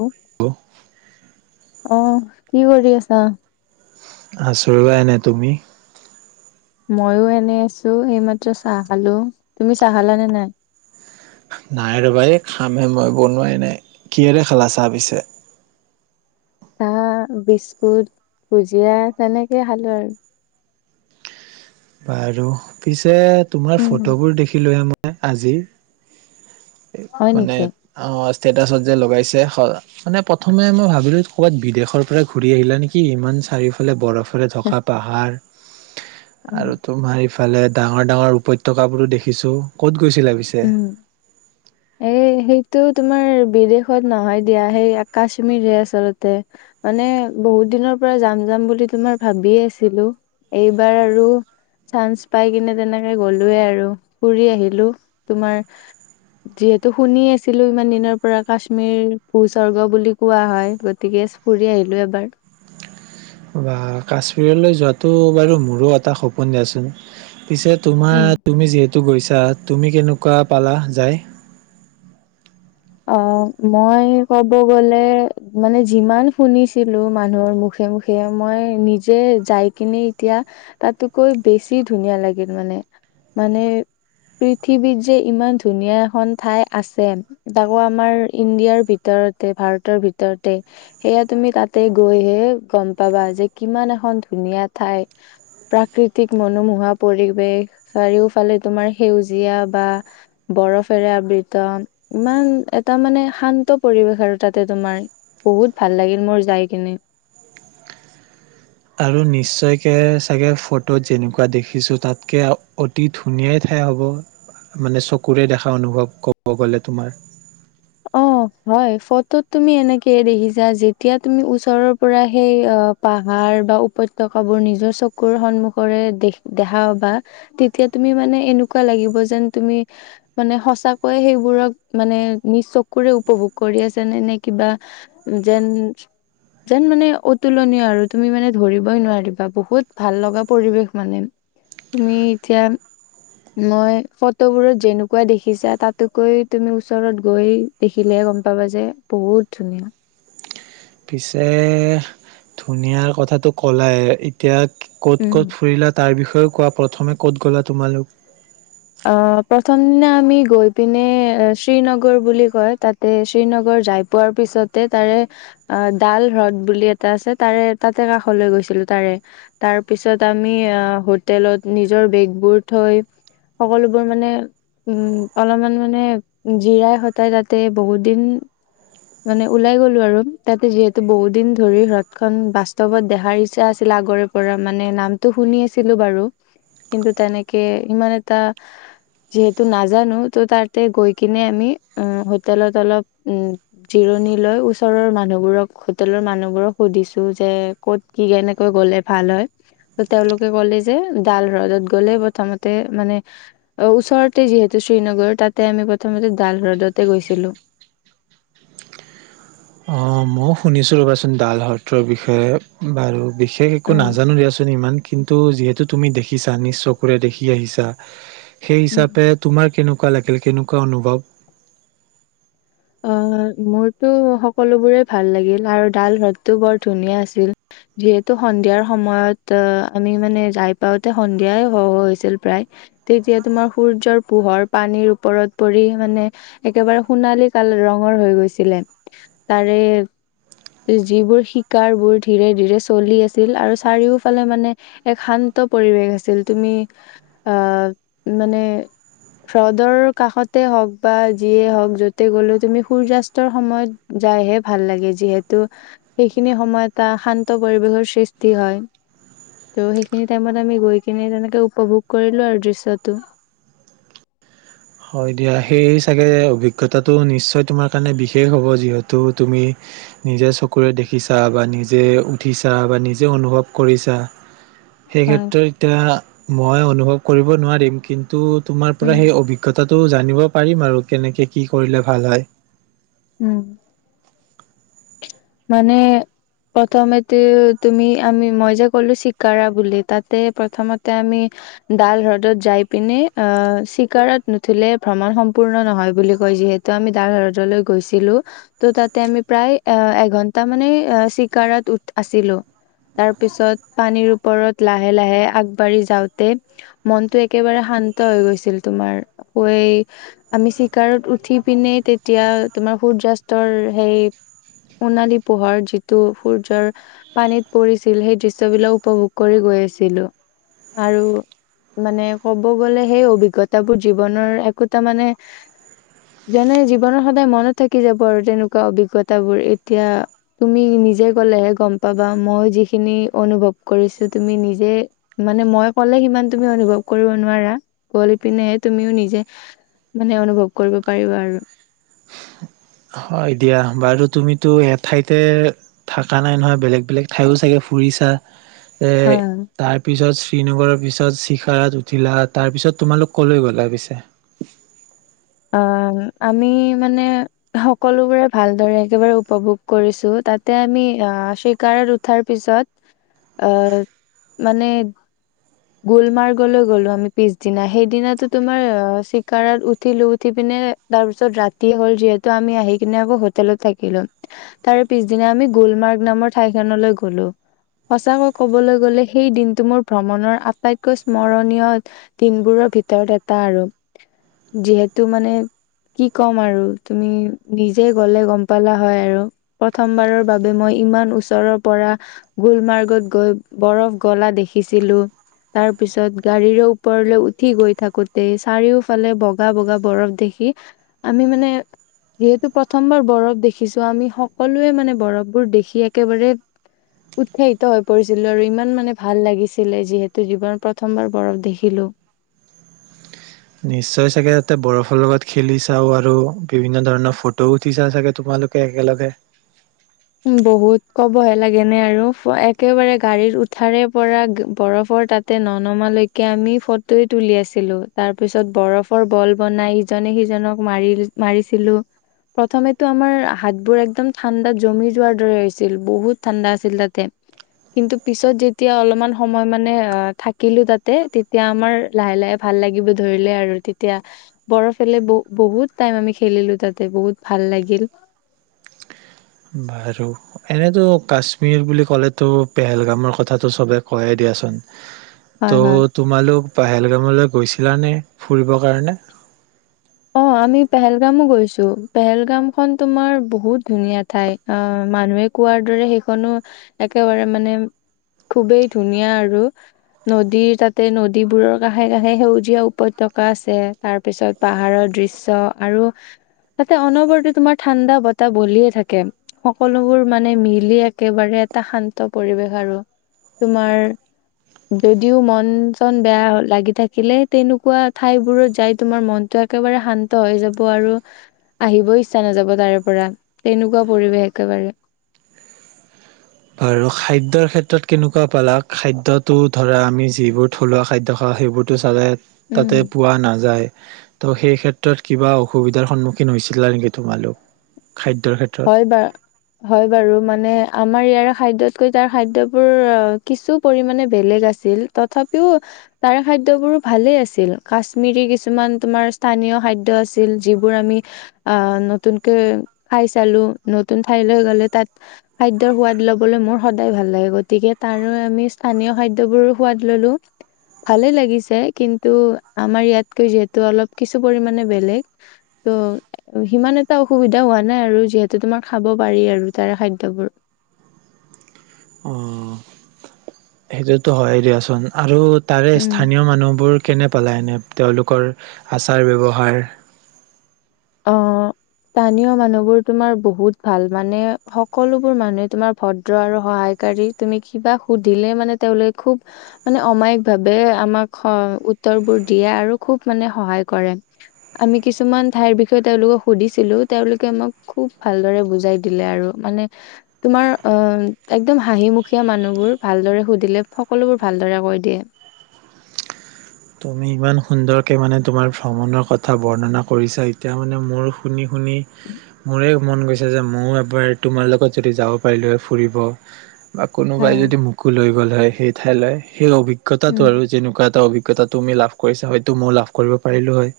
অ hello, অ কি কৰি আছা আছো এনে, তুমি? ময়ো এনে আছো এইমাত্ৰ চাহ খালো তুমি চাহ খালানে নাই? নাই ৰ'বা এই খামহে মই বনোৱাই নাই কিহেৰে খালা চাহ পিছে? চাহ বিস্কুট ভুজিয়া তেনেকে খালো আৰু বাৰু পিছে তোমাৰ উম, ফটোবোৰ দেখিলোৱে ম ই আজিৰ হয় মানে নেকি? অ ষ্টেটাচত যে লগাইছে মানে প্ৰথমে মই ভাবিলো ক'ৰবাত বিদেশৰ পৰা ঘূৰি আহিলা নেকি ইমান চাৰিওফালে বৰফ ৰে অ'। থকা পাহাৰ [inaudible] আৰু তোমাৰ। ইফালে ডাঙৰ ডাঙৰ উপত্যকাবোৰো দেখিছো ক'ত। গৈছিলা পিছে? সেই টো তোমাৰ বিদেশত নহয় দিয়া সেই কাশ্মীৰহে আচলতে মানে বহুত দিনৰ পৰা যাম যাম বুলি তোমাৰ ভাবিয়ে আছিলো, এইবাৰ আৰু চান্স পাই কিনে তেনেকে গলোয়ে আৰু ফুৰি আহিলো। তোমাৰ যিহেতু শুনি আছিলো, ইমান দিনৰ পৰা কাশ্মীৰ ভূ স্বৰ্গ বুলি কোৱা হয় গতিকে ফুৰি আহিলো এবাৰ। বা, কাশ্মীৰলৈ যোৱাটো বাৰু মোৰো এটা সপোন দিয়াচোন। পিছে উম। তোমাৰ তুমি যিহেতু। গৈছা তুমি কেনেকুৱা পালা যায়? অ, মই কব গলে মানে যিমান শুনিছিলো মানুহৰ মুখে মুখে, মই নিজে যাই কিনে এতিয়া তাতকৈ বেছি ধুনীয়া লাগিল মানে। মানে পৃথিৱীত যে ইমান ধুনীয়া এখন ঠাই আছে। তাকো আমাৰ ইণ্ডিয়াৰ ভিতৰতে ভাৰতৰ ভিতৰতে সেয়া তুমি তাতে গৈহে গম পাবা যে, কিমান এখন ধুনীয়া ঠাই প্ৰাকৃতিক মনোমোহা পৰিৱেশ চাৰিওফালে তোমাৰ সেউজীয়া বা বৰফেৰে আবৃত। ইমান এটা মানে শান্ত পৰিৱেশ আৰু তাতে তোমাৰ, বহুত ভাল লাগিল মোৰ যাই কিনে। আৰু নিশ্চয়কে চাগে ফটোত যেনেকুৱা দেখিছোঁ তাতকে অতি ধুনীয়াই ঠাই হ'ব, মানে চকুৰে দেখা অনুভৱ ক'ব গ'লে তোমাৰ। অ হয় ফটোত তুমি এনেকেয়ে দেখিছা যেতিয়া তুমি ওচৰৰ পৰা সেই অ পাহাৰ বা উপত্যয়কাবোৰ নিজৰ চকুৰ সন্মুখৰে দে দেখাও বা তেতিয়া তুমি মানে এনেকুৱা লাগিব যেন তুমি মানে সচাকৈয়ে সেইবোৰক মানে নিজ চকো। ৰে উপভোগ কৰি আছা নে? নে কিবা যেন যেন মানে অতুলনীয় পৰিবেশ আৰু তুমি মানে ধৰিবই নোৱাৰিবা বহুত ভাল লগা পৰিৱেশ মানে তুমি এতিয়া মই ফটোবোৰত যেনেকুৱা দেখিছা তাতকৈ তুমি ওচৰত গৈ। দেখিলেহে গম পাবা যে বহুত ধুনীয়া। পিছে ধুনীয়াৰ কথাটো ক'লাই এতিয়া। ক'ত ক'ত ফুৰিলা তাৰ বিষয়েও। কোৱা প্ৰথমে ক'ত গ'লা তোমালোক? অ, প্ৰথম দিনা আমি গৈ পিনে শ্ৰীনগৰ বুলি কয় তাতে শ্ৰীনগৰ যাই পোৱাৰ পিছতে তাৰে ডাল হ্ৰদ বুলি এটা আছে তাৰে তাতে কাষলৈ গৈছিলো তাৰে তাৰ পিছত আমি হোটেলত নিজৰ বেগবোৰ থৈ। সকলোবোৰ মানে উম অলপমান মানে জিৰাই সটাই তাতে বহুত দিন। মানে ওলাই গলো আৰু তাতে যিহেতু বহুত দিন ধৰি হ্ৰদ খন বাস্তৱত দেখাৰ ইচ্ছা আছিল আগৰে পৰা মানে নামটো শুনি আছিলো, বাৰু কিন্তু তেনেকে ইমান এটা যিহেতু নাজানো ত তাতে গৈ কিনে আমি হোটেলত অলপ। জিৰণি লৈ ওচৰৰ মানুহবোৰক হোটেলৰ মানুহবোৰক সুধিছো যে, ক'ত কি কেনেকৈ গলে ভাল হয় ত তেওঁলোকে ক'লে যে ডাল হ্ৰদত গলে প্ৰথমতে মানে ওচৰতে যিহেতু শ্ৰীনগৰ তাতে আমি প্ৰথমতে ডাল হ্ৰদতে গৈছিলো। মই শুনিছোঁ ৰ'বাচোন ডাল সত্ৰৰ বিষয়ে বাৰু। বিশেষ অ একো নাজানো দিয়াচোন ইমান। কিন্তু যিহেতু তুমি দেখিছা নিজ চকুৰে দেখি আহিছা। সেই উম। হিচাপে তোমাৰ কেনেকুৱা। কুৱা লাগিল কেনেকুৱা অনুভৱ? অ, মোৰতো সকলোবোৰে ভাল লাগিল আৰু ডাল হ্ৰদতটো বৰ ধুনীয়া আছিল, যিহেতু সন্ধিয়াৰ সময়ত আমি মানে যাই পাওঁতে সন্ধিয়াই হ হৈছিল প্ৰায় তেতিয়া তোমাৰ সূৰ্যৰ পোহৰ পানীৰ ওপৰত পৰি মানে একেবাৰে সোণালী। কাল ৰঙৰ হৈ গৈছিলে তাৰে যিবোৰ শিকাৰ বোৰ ধীৰে ধীৰে চলি আছিল, আৰু চাৰিওফালে মানে এক শান্ত পৰিৱেশ আছিল তুমি আহ মানে হ্ৰদৰ কাষতে হওক বা যিয়ে হওক য। তে গলো তুমি সূৰ্যয়াস্তৰ সময়ত যাইহে ভাল লাগে, যিহেতু সেইখিনি সময়ত এটা শান্ত পৰিৱেশৰ সৃষ্টি হয় ত' সেইখিনি টাইমত আমি গৈ কিনে তেনেকে উপভোগ কৰিলো আৰু দৃশ্যটো। হয় দিয়া, সেই চাগে অভিজ্ঞতাটো নিশ্চয় তোমাৰ কাৰণে বিশেষ হ'ব যিহেতু তুমি নিজে চকুৰে দেখিছা বা নিজে উঠিছা বা নিজে অনুভৱ কৰিছা। সেই হয় ক্ষেত্ৰত এতিয়া মই অনুভৱ। কৰিব নোৱাৰিম কিন্তু। ত তোমাৰ পৰা উম। সেই অভিজ্ঞতা। তাটো জানিব পাৰিম আৰু কেনেকে কি কৰিলে ভাল হয়। উম। মানে প্ৰথমতে তুমি আমি মই যে ক'লো, চিকাৰা বুলি তাতে প্ৰথমতে আমি ডাল হ্ৰদত যাই পিনে অ চিকাৰত নুঠিলে ভ্ৰমণ সম্পূৰ্ণ নহয় বুলি কয় যিহেতু আমি ডাল হ্ৰদলৈ গৈছিলো ত' তাতে আমি প্ৰায়। এ ঘন্টা মানে চিকাৰত উঠ আছিলো, তাৰ পিছত পানীৰ ওপৰত লাহে লাহে আগবাঢ়ি যাওঁতে মনটো একেবাৰে শান্ত হৈ গৈছিল তোমাৰ, আমি চিকাৰত উঠি পিনে তেতিয়া তোমাৰ সূৰ্যয়াস্তৰ সেই। সণালী পোহৰ যিটো সূৰ্যৰ পানীত পৰিছিল সেই দৃশ্বলাক উপভোগ কৰি গৈ আছিলো, আৰু মানে কব গলে সেই অভিজ্ঞতাাবোৰ জীৱনৰ একোটা মানে যেনে জীৱনৰ সদায় মনত থাকি যাব আৰু তেনেকুৱা অভিজ্ঞতাবোৰ। এতিয়া তুমি নিজে গলেহে গম পাবা, মই যিখিনি অনুভৱ কৰিছো তুমি নিজে মানে মই কলে সিমান তুমি অনুভৱ কৰিব নোৱাৰা গৈ পিনেহে তুমিও নিজে মানে অনুভৱ কৰিব পাৰিবা আৰু। হয় দিয়া বাৰু তুমিতো এ ঠাইতে থাকা নাই নহয় বেলেগ বেলেগ থাইও চাগে ফুৰিছা হয় হয় তাৰপিছত শ্ৰীনগৰৰ পিছত চিখাৰত উঠিলা তাৰ পিছত তোমালোক কলৈ গলা পিছে অ আমি মানে সকলোবোৰে ভালদৰে একেবাৰে উপভোগ কৰিছো তাতে আমি অ চিকাৰত উঠাৰ পিছত অ মানে গুলমাৰ্গলৈ গলো আমি পিছদিনা সেইদিনাো তোমাৰ অ চিকাৰত উঠ উঠি পিনে তাৰ পিছত ৰাতিয়ে হ'ল যিহেতু আমি আহি কিনে আকৌ হোটেলত থাকিলো তাৰ পিছদিনা আমি গুলমাৰ্গ নামৰ ঠাইখনলৈ গলো সঁচাকৈ কবলৈ গলে সেই দিনটো মোৰ ভ্ৰমণৰ আটাইতকৈ স্মৰণীয় দিনবোৰৰ ভিতৰত এটা আৰু যিহেতু মানে কি ক'ম আৰু তুমি নিজে গ'লে গম পালা হয় আৰু প্ৰথমবাৰৰ বাবে মই ইমান ওচৰৰ পৰা গুলমাৰ্গত গৈ বৰফ গলা দেখিছিলো তাৰ পিছত গাড়ীৰে ওপৰলৈ উঠি গৈ থাকোতে চাৰিওফালে বগা বগা বৰফ দেখি আমি মানে যিহেতু প্ৰথমবাৰ বৰফ দেখিছো আমি সকলোৱে মানে বৰফবোৰ দেখি একেবাৰে উৎসাহিত হৈ পৰিছিলো আৰু ইমান মানে ভাল লাগিছিলে যিহেতু জীৱনত প্ৰথমবাৰ বৰফ দেখিলো নিশ্চয় চাগে তাতে বৰফৰ লগত খেলি চাওঁ আৰু বিভিন্ন ধৰণৰ ফটোও উঠি চা চাগে তোমালোকে একেলগে বহুত কবহে লাগে নে আৰু একেবাৰে গাড়ীৰ উঠাৰে পৰা বৰফৰ তাতে ননমালৈকে আমি ফটোয়ে তুলি আছিলো তাৰ পিছত বৰফৰ বল বনাই ইজনে সিজনক মাৰি মাৰিছিলো প্ৰথমেতো আমাৰ হাতবোৰ একদম ঠাণ্ডাত জমি যোৱাৰ দ হৈছিল বহুত ঠাণ্ডা আছিল তাতে কিন্তু পিছত যেতিয়া অলপমান সময় মানে থাকিলো তাতে তেতিয়া আমাৰ লাহে লাহে ভাল লাগিব ধৰিলে আৰু তেতিয়া বৰফ এলে বহুত টাইম আমি খেলিলো তাতে বহুত ভাল লাগিল বাৰু এনেইতো কাশ্মীৰ বুলি ক'লেতো পেহেলগামৰ কথাটো চবে কয়ে দিয়াচোন হয় হয় ত' তোমালোক পাহেলগামলৈ গৈছি ছিলানে ফুৰিবৰ কাৰণে অ আমি পেহেলগামো গৈছো পেহেলগাম খন তোমাৰ বহুত ধুনীয়া ঠাই অ মানুহে কোৱাৰ দৰে সেইখনো একেবাৰে মানে খুবেই ধুনীয়া আৰু নদীৰ তাতে নদীবোৰৰ কাষে কাষে সেউজীয়া উপত্যকা আছে তাৰ পিছত পাহাৰৰ দৃশ্য আৰু তাতে অনবৰতে তোমাৰ ঠাণ্ডা বতাহ বলিয়ে থাকে সকলোবোৰ মানে মিলি একেবাৰে এটা শান্ত পৰিৱেশ আৰু তোমাৰ যদিও মন চন বেয়া লাগি থাকিলে তেনেকুৱা ঠাইবোৰত যাই তোমাৰ মন টো একেবাৰে শান্ত হৈ যাব আৰু আহিব ইচ্ছা নাযাব তাৰে পৰা তেনেকুৱা পৰিৱেশ একেবাৰে আৰু খাদ্যৰ ক্ষেত্ৰত কেনেকুৱা পালা খাদ্যটো ধৰা আমি যিবোৰ থলুৱা খাদ্য খাওঁ সেইবোৰতো চাগে উম। তাতে পোৱা নাযায় ত' সেই ক্ষেত্ৰত কিবা অসুবিধাৰ সন্মুখীন হৈছিলা নেকি তোমালোক খাদ্যৰ ক্ষেত্ৰত? হয় বা হয় বাৰু মানে মানে আমাৰ ইয়াৰ খাদ্যতকৈ তাৰ খাদ্যবোৰ আহ কিছু পৰিমানে বেলেগ আছিল তথাপিও তাৰ খাদ্যয়বোৰ ভালেই আছিল কাশ্মিৰী কিছুমান তোমাৰ স্থানীয় খাদ্য আছিল যিবোৰ আমি আহ নতুনকৈ খাই চালো নতুন ঠাই লৈ গলে তাত খাদ্যৰ সোৱাদ লবলৈ মোৰ সদাই ভাল লাগে গতিকে তাৰো আমি স্থানীয় খাদ্য বোৰো সোৱাদ ললোঁ ভালেই লাগিছে কিন্তু আমাৰ ইয়াত কেই যিহেতু অলপ কিছু পৰিমানে বেলেগ ত ইমান এটা অসুবিধা হোৱা নাই আৰু যিহেতু তোমাৰ খাব পাৰি আৰু তাৰ খাদ্যবোৰ অ'। সেইটোতো হয় দিয়াচোন আৰু তাৰে উম স্থানীয় মানুহবোৰ কেনে পেলায় এনে তেওঁলোকৰ আচাৰ ব্যৱহাৰ অঁ স্থানীয় মানুহবোৰ তোমাৰ বহুত ভাল মানে সকলোবোৰ মানুহে তোমাৰ ভদ্ৰ আৰু সহায়কাৰী তুমি কিবা সুধিলে মানে তেওঁলোক খুব মানে অমায়িক ভাৱে আমাক উত্তৰবোৰ দিয়ে আৰু খুব মানে সহায় কৰে আমি কিছুমান ঠাইৰ বি বিষয় তেওঁলোকক সুধিছিলো তেওঁলোকে মোক খুব ভালদৰে বুজাই দিলে আৰু মানে তোমাৰ আহ একদম হাঁহিমুখীয়া মানুহবোৰ ভালদৰে সুধিলে সকলোবোৰ ভালদৰে কৈ দিয়ে তুমি ইমান সুন্দৰকে মানে তোমাৰ ভ্ৰমণৰ কথা বৰ্ণনা কৰিছা এতিয়া মানে মোৰ শুনি শুনি মোৰে মন গৈছে যে ময়ো এবাৰ তোমাৰ লগত যদি যাব পাৰিলোঁ হয় ফুৰিব বা হয় কোনোবাই হয় যদি মোকো লৈ গ'ল হয় সেই ঠাইলৈ সেই অভিজ্ঞতা অভিজ্ঞতাতো উম আৰু যেনেুৱা এটা অভিজ্ঞতা কেইটাত তুমি লাভ কৰিছা সেইতো ময়ো লাভ কৰিব পাৰিলো হয়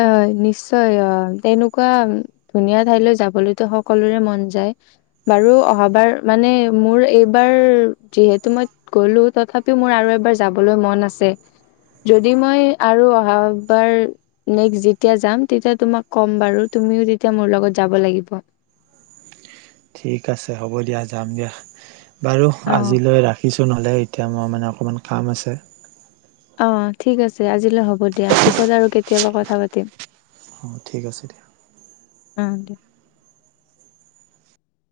হয় নিশ্চয় অ তেনেকুৱা ধুনীয়া ঠাইলৈ যাবলৈতো সকলোৰে মন যায় বাৰু অহাবাৰ মানে মোৰ এইবাৰ যিহেতু মই গলো তথাপিও মোৰ আৰু এবাৰ যাবলৈ মন আছে যদি মই আৰু অহাবাৰ নেক্সট যেতিয়া যাম তেতিয়া তোমাক ক'ম বাৰু তুমিও তেতিয়া মোৰ লগত যাব লাগিব ঠিক আছে হ'ব দিয়া যাম দিয়া বাৰু অ আজিলৈ ৰাখিছো নহ'লে এতিয়া মোৰ মানে অকণমান কাম আছে অঁ ঠিক আছে আজিলৈ হ'ব দিয়া পিছত আৰু কেতিয়া কেতিয়াবা কথা পাতিম। অঁ ঠিক আছে দিয়া। অঁ দে।